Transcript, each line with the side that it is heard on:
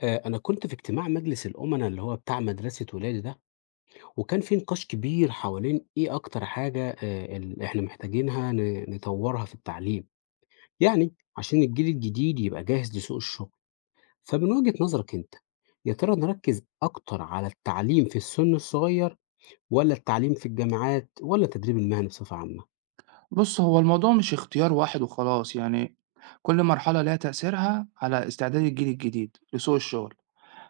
left: أنا كنت في اجتماع مجلس الأمنا اللي هو بتاع مدرسة ولادي ده. وكان في نقاش كبير حوالين إيه أكتر حاجة اللي إحنا محتاجينها نطورها في التعليم، يعني عشان الجيل الجديد يبقى جاهز لسوق الشغل. فمن وجهة نظرك أنت، يا ترى نركز أكتر على التعليم في السن الصغير، ولا التعليم في الجامعات، ولا التدريب المهني بصفة عامة؟
right: بُص، هو الموضوع مش اختيار واحد وخلاص، يعني كل مرحلة ليها تأثيرها على استعداد الجيل الجديد لسوق الشغل.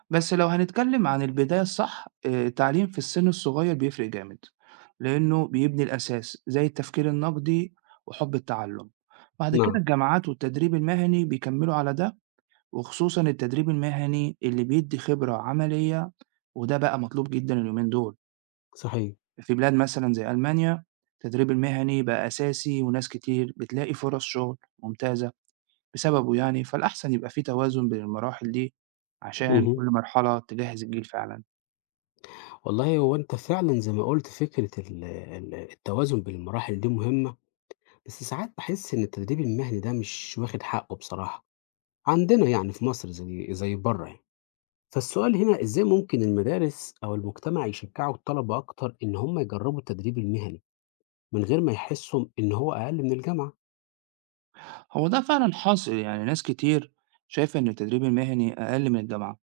right: بس لو هنتكلم عن البداية الصح، التعليم في السن الصغير بيفرق جامد، لإنه بيبني الأساس زي التفكير النقدي وحب التعلم. بعد كده
left: نعم.
right: الجامعات والتدريب المهني بيكملوا على ده، وخصوصًا التدريب المهني اللي بيدي خبرة عملية، وده بقى مطلوب جدًا اليومين دول.
left: صحيح.
right: في بلاد مثلًا زي ألمانيا، التدريب المهني بقى أساسي وناس كتير بتلاقي فرص شغل ممتازة بسببه يعني، فالأحسن يبقى في توازن بين المراحل دي
left: مه.
right: عشان كل مرحلة تجهّز الجيل فعلًا.
left: والله هو أنت فعلا زي ما قلت فكرة التوازن بين المراحل دي مهمة، بس ساعات باحس إن التدريب المهني ده مش واخد حقه بصراحة، عندنا يعني في مصر زي برّه يعني. فالسؤال هنا إزاي ممكن المدارس أو المجتمع يشجعوا الطلبة أكتر إن هم يجربوا التدريب المهني، من غير ما يحسوا إن هو أقل من الجامعة؟
right: هو ده فعلًا حاصل، يعني ناس كتير شايفة إن التدريب المهني أقل من الجامعة،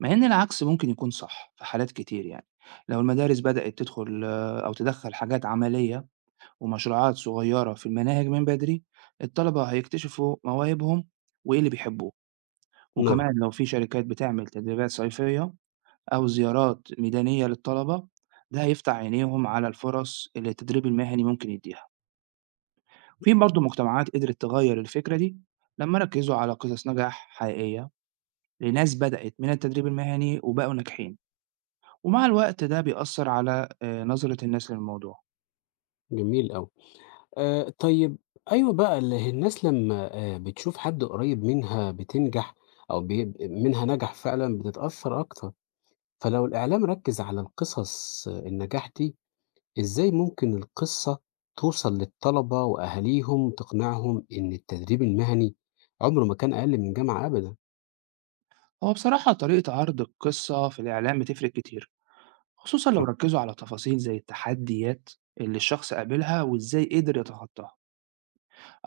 right: مع إن العكس ممكن يكون صح في حالات كتير يعني. لو المدارس بدأت تدخل آه، أو تدخّل حاجات عملية ومشروعات صغيرة في المناهج من بدري، الطلبة هيكتشفوا مواهبهم وإيه اللي بيحبوه.
left: نعم.
right: وكمان لو في شركات بتعمل تدريبات صيفية أو زيارات ميدانية للطلبة، ده هيفتح عينيهم على الفرص اللي التدريب المهني ممكن يديها. في برضه مجتمعات قدرت تغير الفكرة دي لما ركزوا على قصص نجاح حقيقية لناس بدأت من التدريب المهني وبقوا ناجحين، ومع الوقت ده بيأثر على نظرة الناس للموضوع.
left: جميل أوي. طيب. أيوه بقى الناس لمّا بتشوف حد قريب منها بتنجح، أو منها نجح فعلًا بتتأثر أكتر. فلو الإعلام ركز على القصص النجاح دي، إزاي ممكن القصة توصل للطلبة وأهاليهم وتقنعهم إن التدريب المهني عمره ما كان أقل من جامعة أبدا؟
right: هو بصراحة طريقة عرض القصة في الإعلام بتفرق كتير، خصوصا لو
left: صح.
right: ركزوا على تفاصيل زي التحديات اللي الشخص قابلها وإزاي قدر يتخطاها،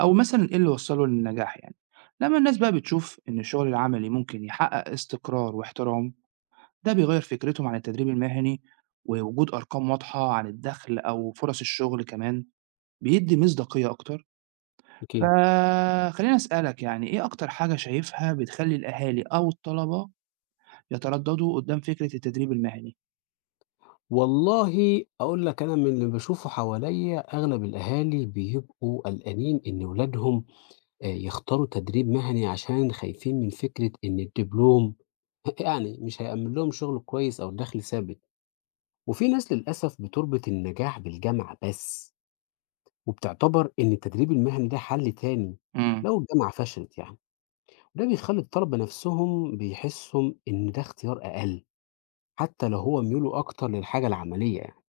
right: أو مثلًا إيه اللي وصّله للنجاح يعني. لمّا الناس بقى بتشوف إن الشغل العملي ممكن يحقق استقرار واحترام، ده بيغيّر فكرتهم عن التدريب المهني، ووجود أرقام واضحة عن الدخل أو فرص الشغل كمان بيدّي مصداقية أكتر.
left: أكيد.
right: فخلّيني أسألك، يعني إيه أكتر حاجة شايفها بتخلّي الأهالي أو الطلبة يتردّدوا قدّام فكرة التدريب المهني؟
left: والله أقول لك، أنا من اللي بشوفه حواليا أغلب الأهالي بيبقوا قلقانين إن ولادهم يختاروا تدريب مهني عشان خايفين من فكرة إن الدبلوم يعني مش هيأمن لهم شغل كويس أو دخل ثابت. وفي ناس للأسف بتربط النجاح بالجامعة بس، وبتعتبر إن التدريب المهني ده حل تاني
right: إمم.
left: لو الجامعة فشلت يعني. وده بيخلي الطلبة نفسهم بيحسوا إن ده اختيار أقل، حتى لو هو ميوله أكتر للحاجة العملية يعني.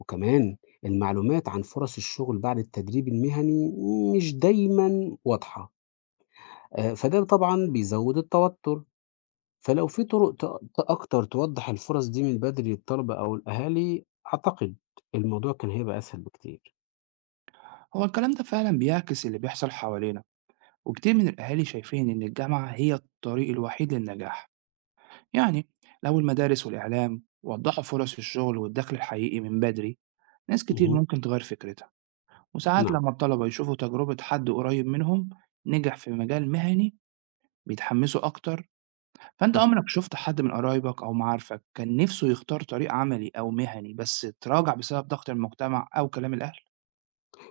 left: وكمان المعلومات عن فرص الشغل بعد التدريب المهني مش دايما واضحة، فده طبعا بيزود التوتر. فلو في طرق أكتر توضح الفرص دي من بدري للطلبة أو الأهالي، أعتقد الموضوع كان هيبقى أسهل بكتير.
right: هو الكلام ده فعلًا بيعكس اللي بيحصل حوالينا، وكتير من الأهالي شايفين إن الجامعة هي الطريق الوحيد للنجاح. يعني لو المدارس والإعلام وضحوا فرص الشغل والدخل الحقيقي من بدري، ناس كتير
left: مهم.
right: ممكن تغير فكرتها. وساعات
left: نعم.
right: لما الطلبة يشوفوا تجربة حد قريب منهم نجح في مجال مهني بيتحمسوا أكتر. فأنت
left: صح.
right: عمرك شفت حد من قرايبك أو معارفك كان نفسه يختار طريق عملي أو مهني بس تراجع بسبب ضغط المجتمع أو كلام الأهل؟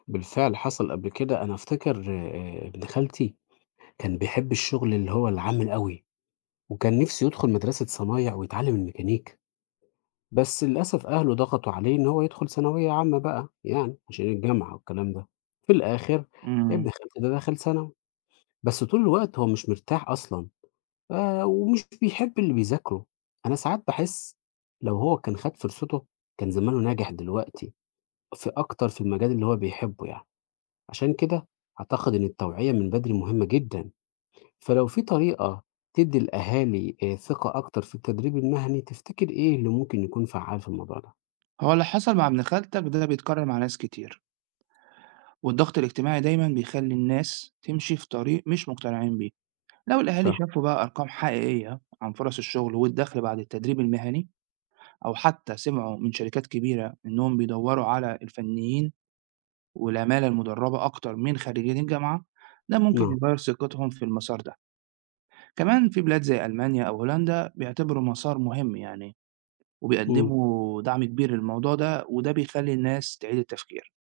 left: بالفعل حصل قبل كده، أنا أفتكر ابن خالتي كان بيحب الشغل اللي هو العام الأوي، وكان نِفْسه يدخُل مدرسة صنايع ويتعلّم الميكانيك، بس للأسف أهله ضغطوا عليه إن هو يدخُل ثانوية عامة بقى يعني عشان الجامعة والكلام ده. في الآخِر
right: امم.
left: ابن خالتي ده دخل ثانوي، بس طول الوقت هو مش مرتاح أصلًا، ومش بيحب اللي بيذاكره. أنا ساعات باحس لو هو كان خَد فرصته كان زمانه ناجح دلوقتي في أكتر، في المجال اللي هو بيحبّه يعني. عشان كده أعتقد إن التوعية من بدري مهمة جدا. فلو في طريقة تدي الأهالي ثقة أكتر في التدريب المهني، تفتكر إيه اللي ممكن يكون فعال في الموضوع ده؟
right: هو اللي حصل مع ابن خالتك ده بيتكرر مع ناس كتير، والضغط الاجتماعي دايما بيخلي الناس تمشي في طريق مش مقتنعين بيه. لو الأهالي
left: صح.
right: شافوا بقى أرقام حقيقية عن فرص الشغل والدخل بعد التدريب المهني، أو حتى سمعوا من شركات كبيرة إنهم بيدوروا على الفنيين والعمالة المدربة أكتر من خريجين الجامعة، ده ممكن
left: نعم.
right: يغير ثقتهم في المسار ده. كمان في بلاد زي ألمانيا أو هولندا بيعتبروا مسار مهم يعني،
left: مم.
right: وبيقدموا دعم كبير للموضوع ده، وده بيخلي الناس تعيد التفكير.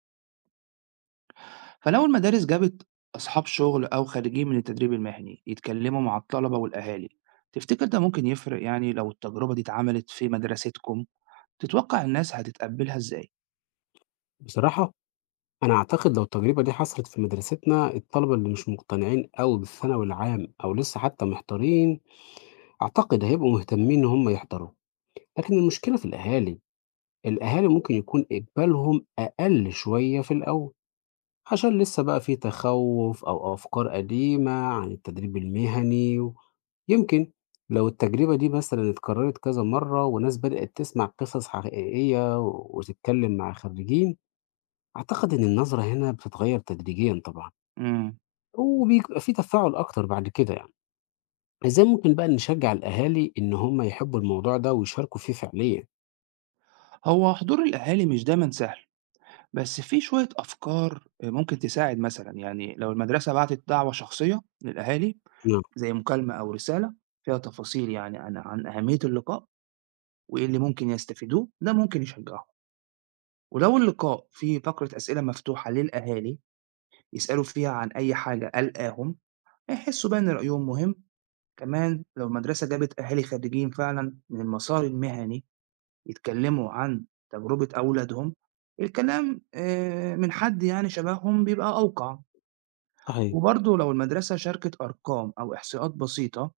right: فلو المدارس جابت أصحاب شغل أو خارجين من التدريب المهني يتكلموا مع الطلبة والأهالي، تفتكر ده ممكن يفرق يعني؟ لو التجربة دي اتعملت في مدرستكم، تتوقع الناس هتتقبلها إزاي؟
left: بصراحة أنا أعتقد لو التجربة دي حصلت في مدرستنا الطلبة اللي مش مقتنعين أوي بالثانوي العام أو لسه حتى محتارين، أعتقد هيبقوا مهتمين إن هم يحضروا. لكن المشكلة في الأهالي، الأهالي ممكن يكون إقبالهم أقل شوية في الأول، عشان لسه بقى في تخوّف أو أفكار قديمة عن التدريب المهني. و يمكن لو التجربة دي مثلًا اتكرّرت كذا مرّة وناس بدأت تسمع قصص حقيقية و- وتتكلّم مع خرّيجين، أعتقد إن النظرة هنا بتتغيّر تدريجيًا طبعًا،
right: مم.
left: وبيبقى في تفاعل أكتر بعد كده يعني. إزاي ممكن بقى نشجّع الأهالي إن هم يحبّوا الموضوع ده ويشاركوا فيه فعليًا؟
right: هو حضور الأهالي مش دايما سهل، بس في شوية أفكار ممكن تساعد، مثلا يعني لو المدرسة بعتت دعوة شخصية للأهالي
left: نعم.
right: زي مكالمة أو رسالة فيها تفاصيل يعني عن أهمية اللقاء وإيه اللي ممكن يستفيدوه، ده ممكن يشجعهم. ولو اللقاء فيه فقرة أسئلة مفتوحة للأهالي يسألوا فيها عن أي حاجة قلقاهم، هيحسّوا بقى إن رأيهم مهم. كمان لو المدرسة جابت أهالي خريجين فعلًا من المسار المهني يتكلّموا عن تجربة أولادهم، الكلام من حد يعني شبههم بيبقى أوقع.
left: صحيح.
right: وبرضه لو المدرسة شاركت أرقام أو إحصاءات بسيطة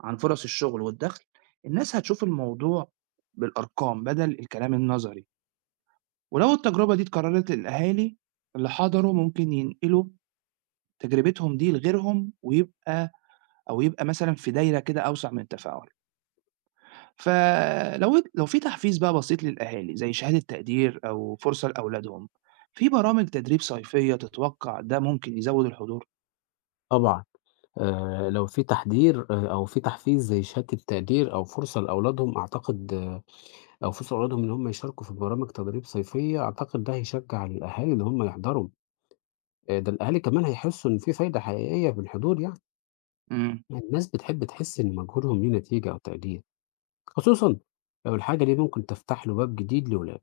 right: عن فرص الشغل والدخل، الناس هتشوف الموضوع بالأرقام بدل الكلام النظري. ولو التجربة دي اتكرّرت للأهالي اللي حضروا، ممكن ينقلوا تجربتهم دي لغيرهم، ويبقى أو يبقى مثلًا في دايرة كده أوسع من التفاعل. فلو في تحفيز بقى بسيط للأهالي زي شهادة تقدير أو فرصة لأولادهم، في برامج تدريب صيفية، تتوقع ده ممكن يزود الحضور؟
left: طبعًا. لو في تحضير أو في تحفيز زي شهادة التقدير أو فرصة لأولادهم، أعتقد لو في صعودهم إن هم يشاركوا في برامج تدريب صيفية، أعتقد ده هيشجع الأهالي إن هم يحضروا. ده الأهالي كمان هيحسوا إن في فايدة حقيقية في الحضور يعني،
right: إمم،
left: يعني الناس بتحب تحس إن مجهودهم ليه نتيجة أو تقدير، خصوصًا لو الحاجة دي ممكن تفتح له باب جديد لولاده.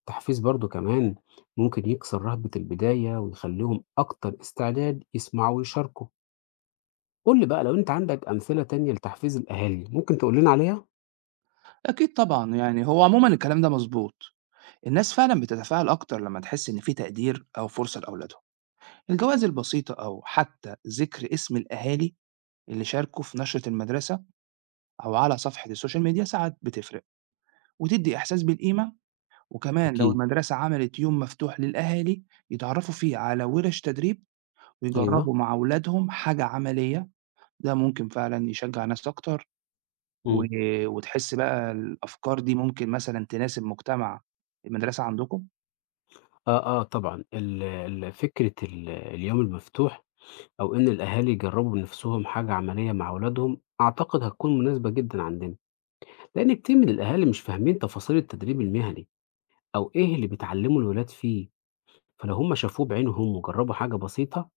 left: التحفيز برضه كمان ممكن يكسر رهبة البداية ويخليهم أكتر استعداد يسمعوا ويشاركوا. قُل لي بقى، لو أنت عندك أمثلة تانية لتحفيز الأهالي ممكن تقول لنا عليها؟
right: أكيد طبعًا، يعني هو عمومًا الكلام ده مضبوط. الناس فعلًا بتتفاعل أكتر لمّا تحس إن في تقدير أو فرصة لأولادهم. الجوائز البسيطة أو حتى ذكر اسم الأهالي اللي شاركوا في نشرة المدرسة أو على صفحة السوشيال ميديا ساعات بتفرق، وتدي إحساس بالقيمة. وكمان لو
left: أكيد.
right: المدرسة عملت يوم مفتوح للأهالي يتعرفوا فيه على ورش تدريب
left: أيوه.
right: ويجربوا مع أولادهم حاجة عملية، ده ممكن فعلًا يشجع ناس أكتر، و
left: إمم.
right: وتحس بقى الأفكار دي ممكن مثلًا تناسب مجتمع المدرسة عندكم؟
left: آه، آه طبعًا. ال فكرة اليوم المفتوح أو إن الأهالي يجرّبوا بنفسهم حاجة عملية مع أولادهم، أعتقد هتكون مناسبة جدًا عندنا، لإن كتير من الأهالي مش فاهمين تفاصيل التدريب المهني أو إيه اللي بيتعلّموا الولاد فيه. فلو هم شافوه بعينهم وجرّبوا حاجة بسيطة،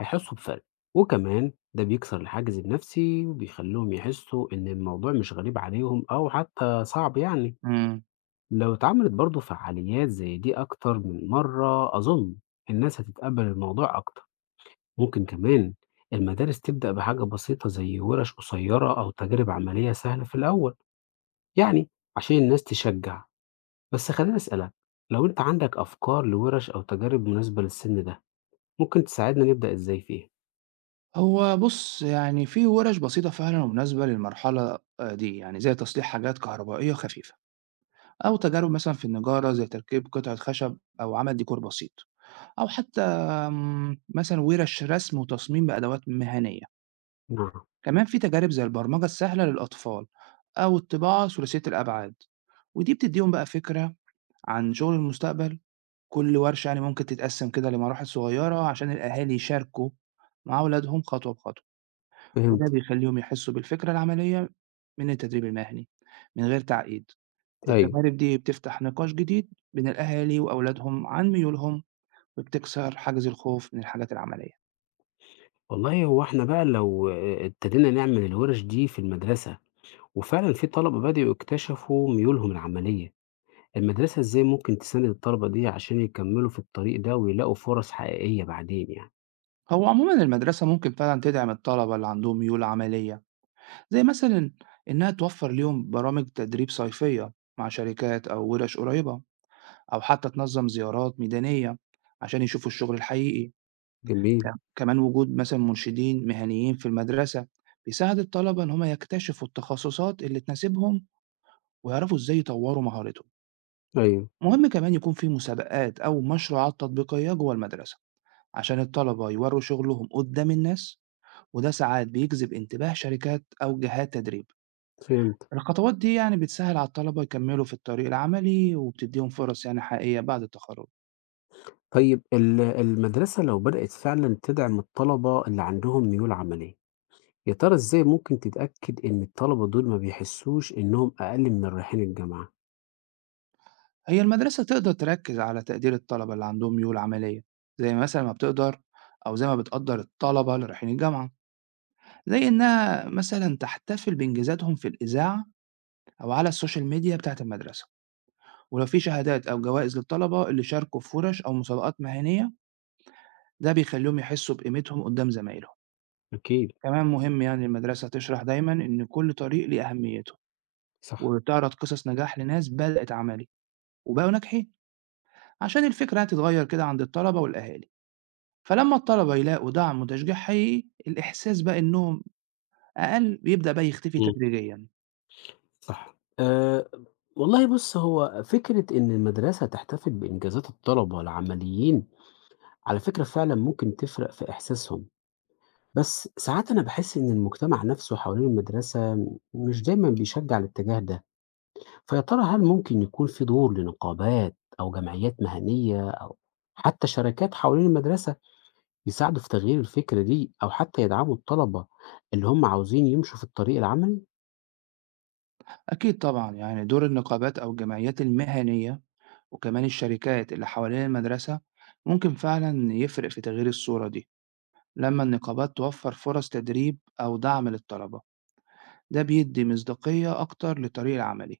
left: هيحسّوا بفرق. وكمان ده بيكسر الحاجز النفسي وبيخلّيهم يحسّوا إن الموضوع مش غريب عليهم أو حتى صعب يعني.
right: إمم.
left: لو اتعملت برضه فعاليات زي دي أكتر من مرة، أظن الناس هتتقبل الموضوع أكتر. ممكن كمان المدارس تبدأ بحاجة بسيطة زي ورش قصيرة أو تجارب عملية سهلة في الأول، يعني عشان الناس تشجع. بس خليني أسألك، لو أنت عندك أفكار لورش أو تجارب مناسبة للسن ده ممكن تساعدنا نبدأ إزاي فيها؟
right: هو بُص، يعني في ورش بسيطة فعلًا ومناسبة للمرحلة دي، يعني زي تصليح حاجات كهربائية خفيفة، أو تجارب مثلًا في النجارة زي تركيب قطعة خشب أو عمل ديكور بسيط. أو حتى مثلًا وِرَش رسم وتصميم بأدوات مهنية.
left: نعم.
right: كمان في تجارب زي البرمجة السهلة للأطفال أو الطباعة ثلاثية الأبعاد، ودي بتدّيهم بقى فكرة عن شغل المستقبل. كل ورشة يعني ممكن تتقسّم كده لمراحل صغيرة عشان الأهالي يشاركوا مع أولادهم خطوة بخطوة، وده
left: فهمت.
right: بيخلّيهم يحسّوا بالفكرة العملية من التدريب المهني من غير تعقيد.
left: أيوه.
right: التجارب دي بتفتح نقاش جديد بين الأهالي وأولادهم عن ميولهم، وبتكسر حاجز الخوف من الحاجات العملية.
left: والله هو إحنا بقى لو ابتدينا نعمل الورش دي في المدرسة وفعلا في طلبة بدأوا يكتشفوا ميولهم العملية، المدرسة إزاي ممكن تساند الطلبة دي عشان يكمّلوا في الطريق ده ويلاقوا فرص حقيقية بعدين يعني؟
right: هو عمومًا المدرسة ممكن فعلًا تدعم الطلبة اللي عندهم ميول عملية، زي مثلًا إنها توفر ليهم برامج تدريب صيفية مع شركات أو ورش قريبة، أو حتى تنظم زيارات ميدانية عشان يشوفوا الشغل الحقيقي. ك
left: جميل.
right: كمان وجود مثلًا مرشدين مهنيين في المدرسة بيساعد الطلبة إن هم يكتشفوا التخصصات اللي تناسبهم ويعرفوا إزاي يطوروا مهارتهم.
left: أيوه.
right: مهم كمان يكون في مسابقات أو مشروعات تطبيقية جوه المدرسة عشان الطلبة يوروا شغلهم قدام الناس، وده ساعات بيجذب انتباه شركات أو جهات تدريب.
left: فهمت.
right: الخطوات دي يعني بتسهل على الطلبة يكملوا في الطريق العملي وبتديهم فرص يعني حقيقية بعد التخرج.
left: طيب المدرسة لو بدأت فعلًا تدعم الطلبة اللي عندهم ميول عملية، يا ترى إزاي ممكن تتأكد إن الطلبة دول ما بيحسّوش إنهم أقل من الرايحين الجامعة؟
right: هي المدرسة تقدر تركز على تقدير الطلبة اللي عندهم ميول عملية، زي مثلا ما بتقدر زي ما بتقدر الطلبة اللي رايحين الجامعة، زي إنها مثلا تحتفل بإنجازاتهم في الإذاعة أو على السوشيال ميديا بتاعة المدرسة. ولو في شهادات أو جوائز للطلبة اللي شاركوا في ورش أو مسابقات مهنية، ده بيخليهم يحسوا بقيمتهم قدام زمايلهم.
left: أكيد.
right: كمان مهم يعني المدرسة تشرح دايما إن كل طريق ليه أهميته،
left: صح.
right: وتعرض قصص نجاح لناس بدأت عملي وبقوا ناجحين، عشان الفكرة هتتغير كده عند الطلبة والأهالي. فلما الطلبة يلاقوا دعم وتشجيع حقيقي، الإحساس بقى إنهم أقل بيبدأ بقى يختفي
left: إمم.
right: تدريجيا.
left: صح. والله بُص هو فكرة إن المدرسة تحتفل بإنجازات الطلبة العمليين، على فكرة فعلًا ممكن تفرق في إحساسهم. بس ساعات أنا باحس إن المجتمع نفسه حوالين المدرسة مش دايمًا بيشجّع الاتجاه ده. فيا ترى هل ممكن يكون في دور لنقابات أو جمعيات مهنية أو حتى شركات حوالين المدرسة يساعدوا في تغيير الفكرة دي أو حتى يدعموا الطلبة اللي هم عاوزين يمشوا في الطريق العملي؟
right: أكيد طبعا، يعني دور النقابات أو الجمعيات المهنية وكمان الشركات اللي حوالين المدرسة ممكن فعلا يفرق في تغيير الصورة دي. لما النقابات توفر فرص تدريب أو دعم للطلبة، ده بيدّي مصداقية أكتر للطريق العملي.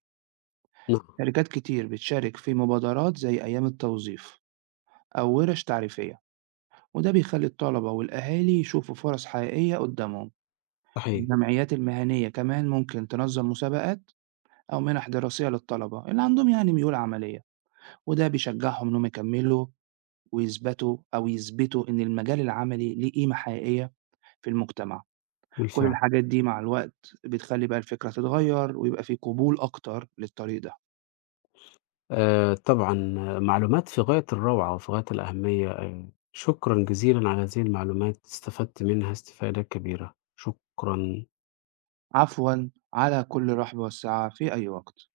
left: نعم.
right: شركات كتير بتشارك في مبادرات زي أيام التوظيف أو ورش تعريفية، وده بيخلي الطلبة والأهالي يشوفوا فرص حقيقية قدامهم.
left: صحيح.
right: الجمعيات المهنية كمان ممكن تنظم مسابقات أو منح دراسية للطلبة اللي عندهم يعني ميول عملية، وده بيشجعهم إنهم يكملوا ويثبتوا أو يثبتوا إن المجال العملي ليه قيمة حقيقية في المجتمع. كل
left: بالفعل.
right: الحاجات دي مع الوقت بتخلي بقى الفكرة تتغير ويبقى في قبول أكتر للطريق ده.
left: طبعًا. معلومات في غاية الروعة وفي غاية الأهمية. شكرًا جزيلًا على هذه المعلومات، استفدت منها استفادة كبيرة. شكرًا.
right: عفوًا، على كل رحب وسعة في أي وقت.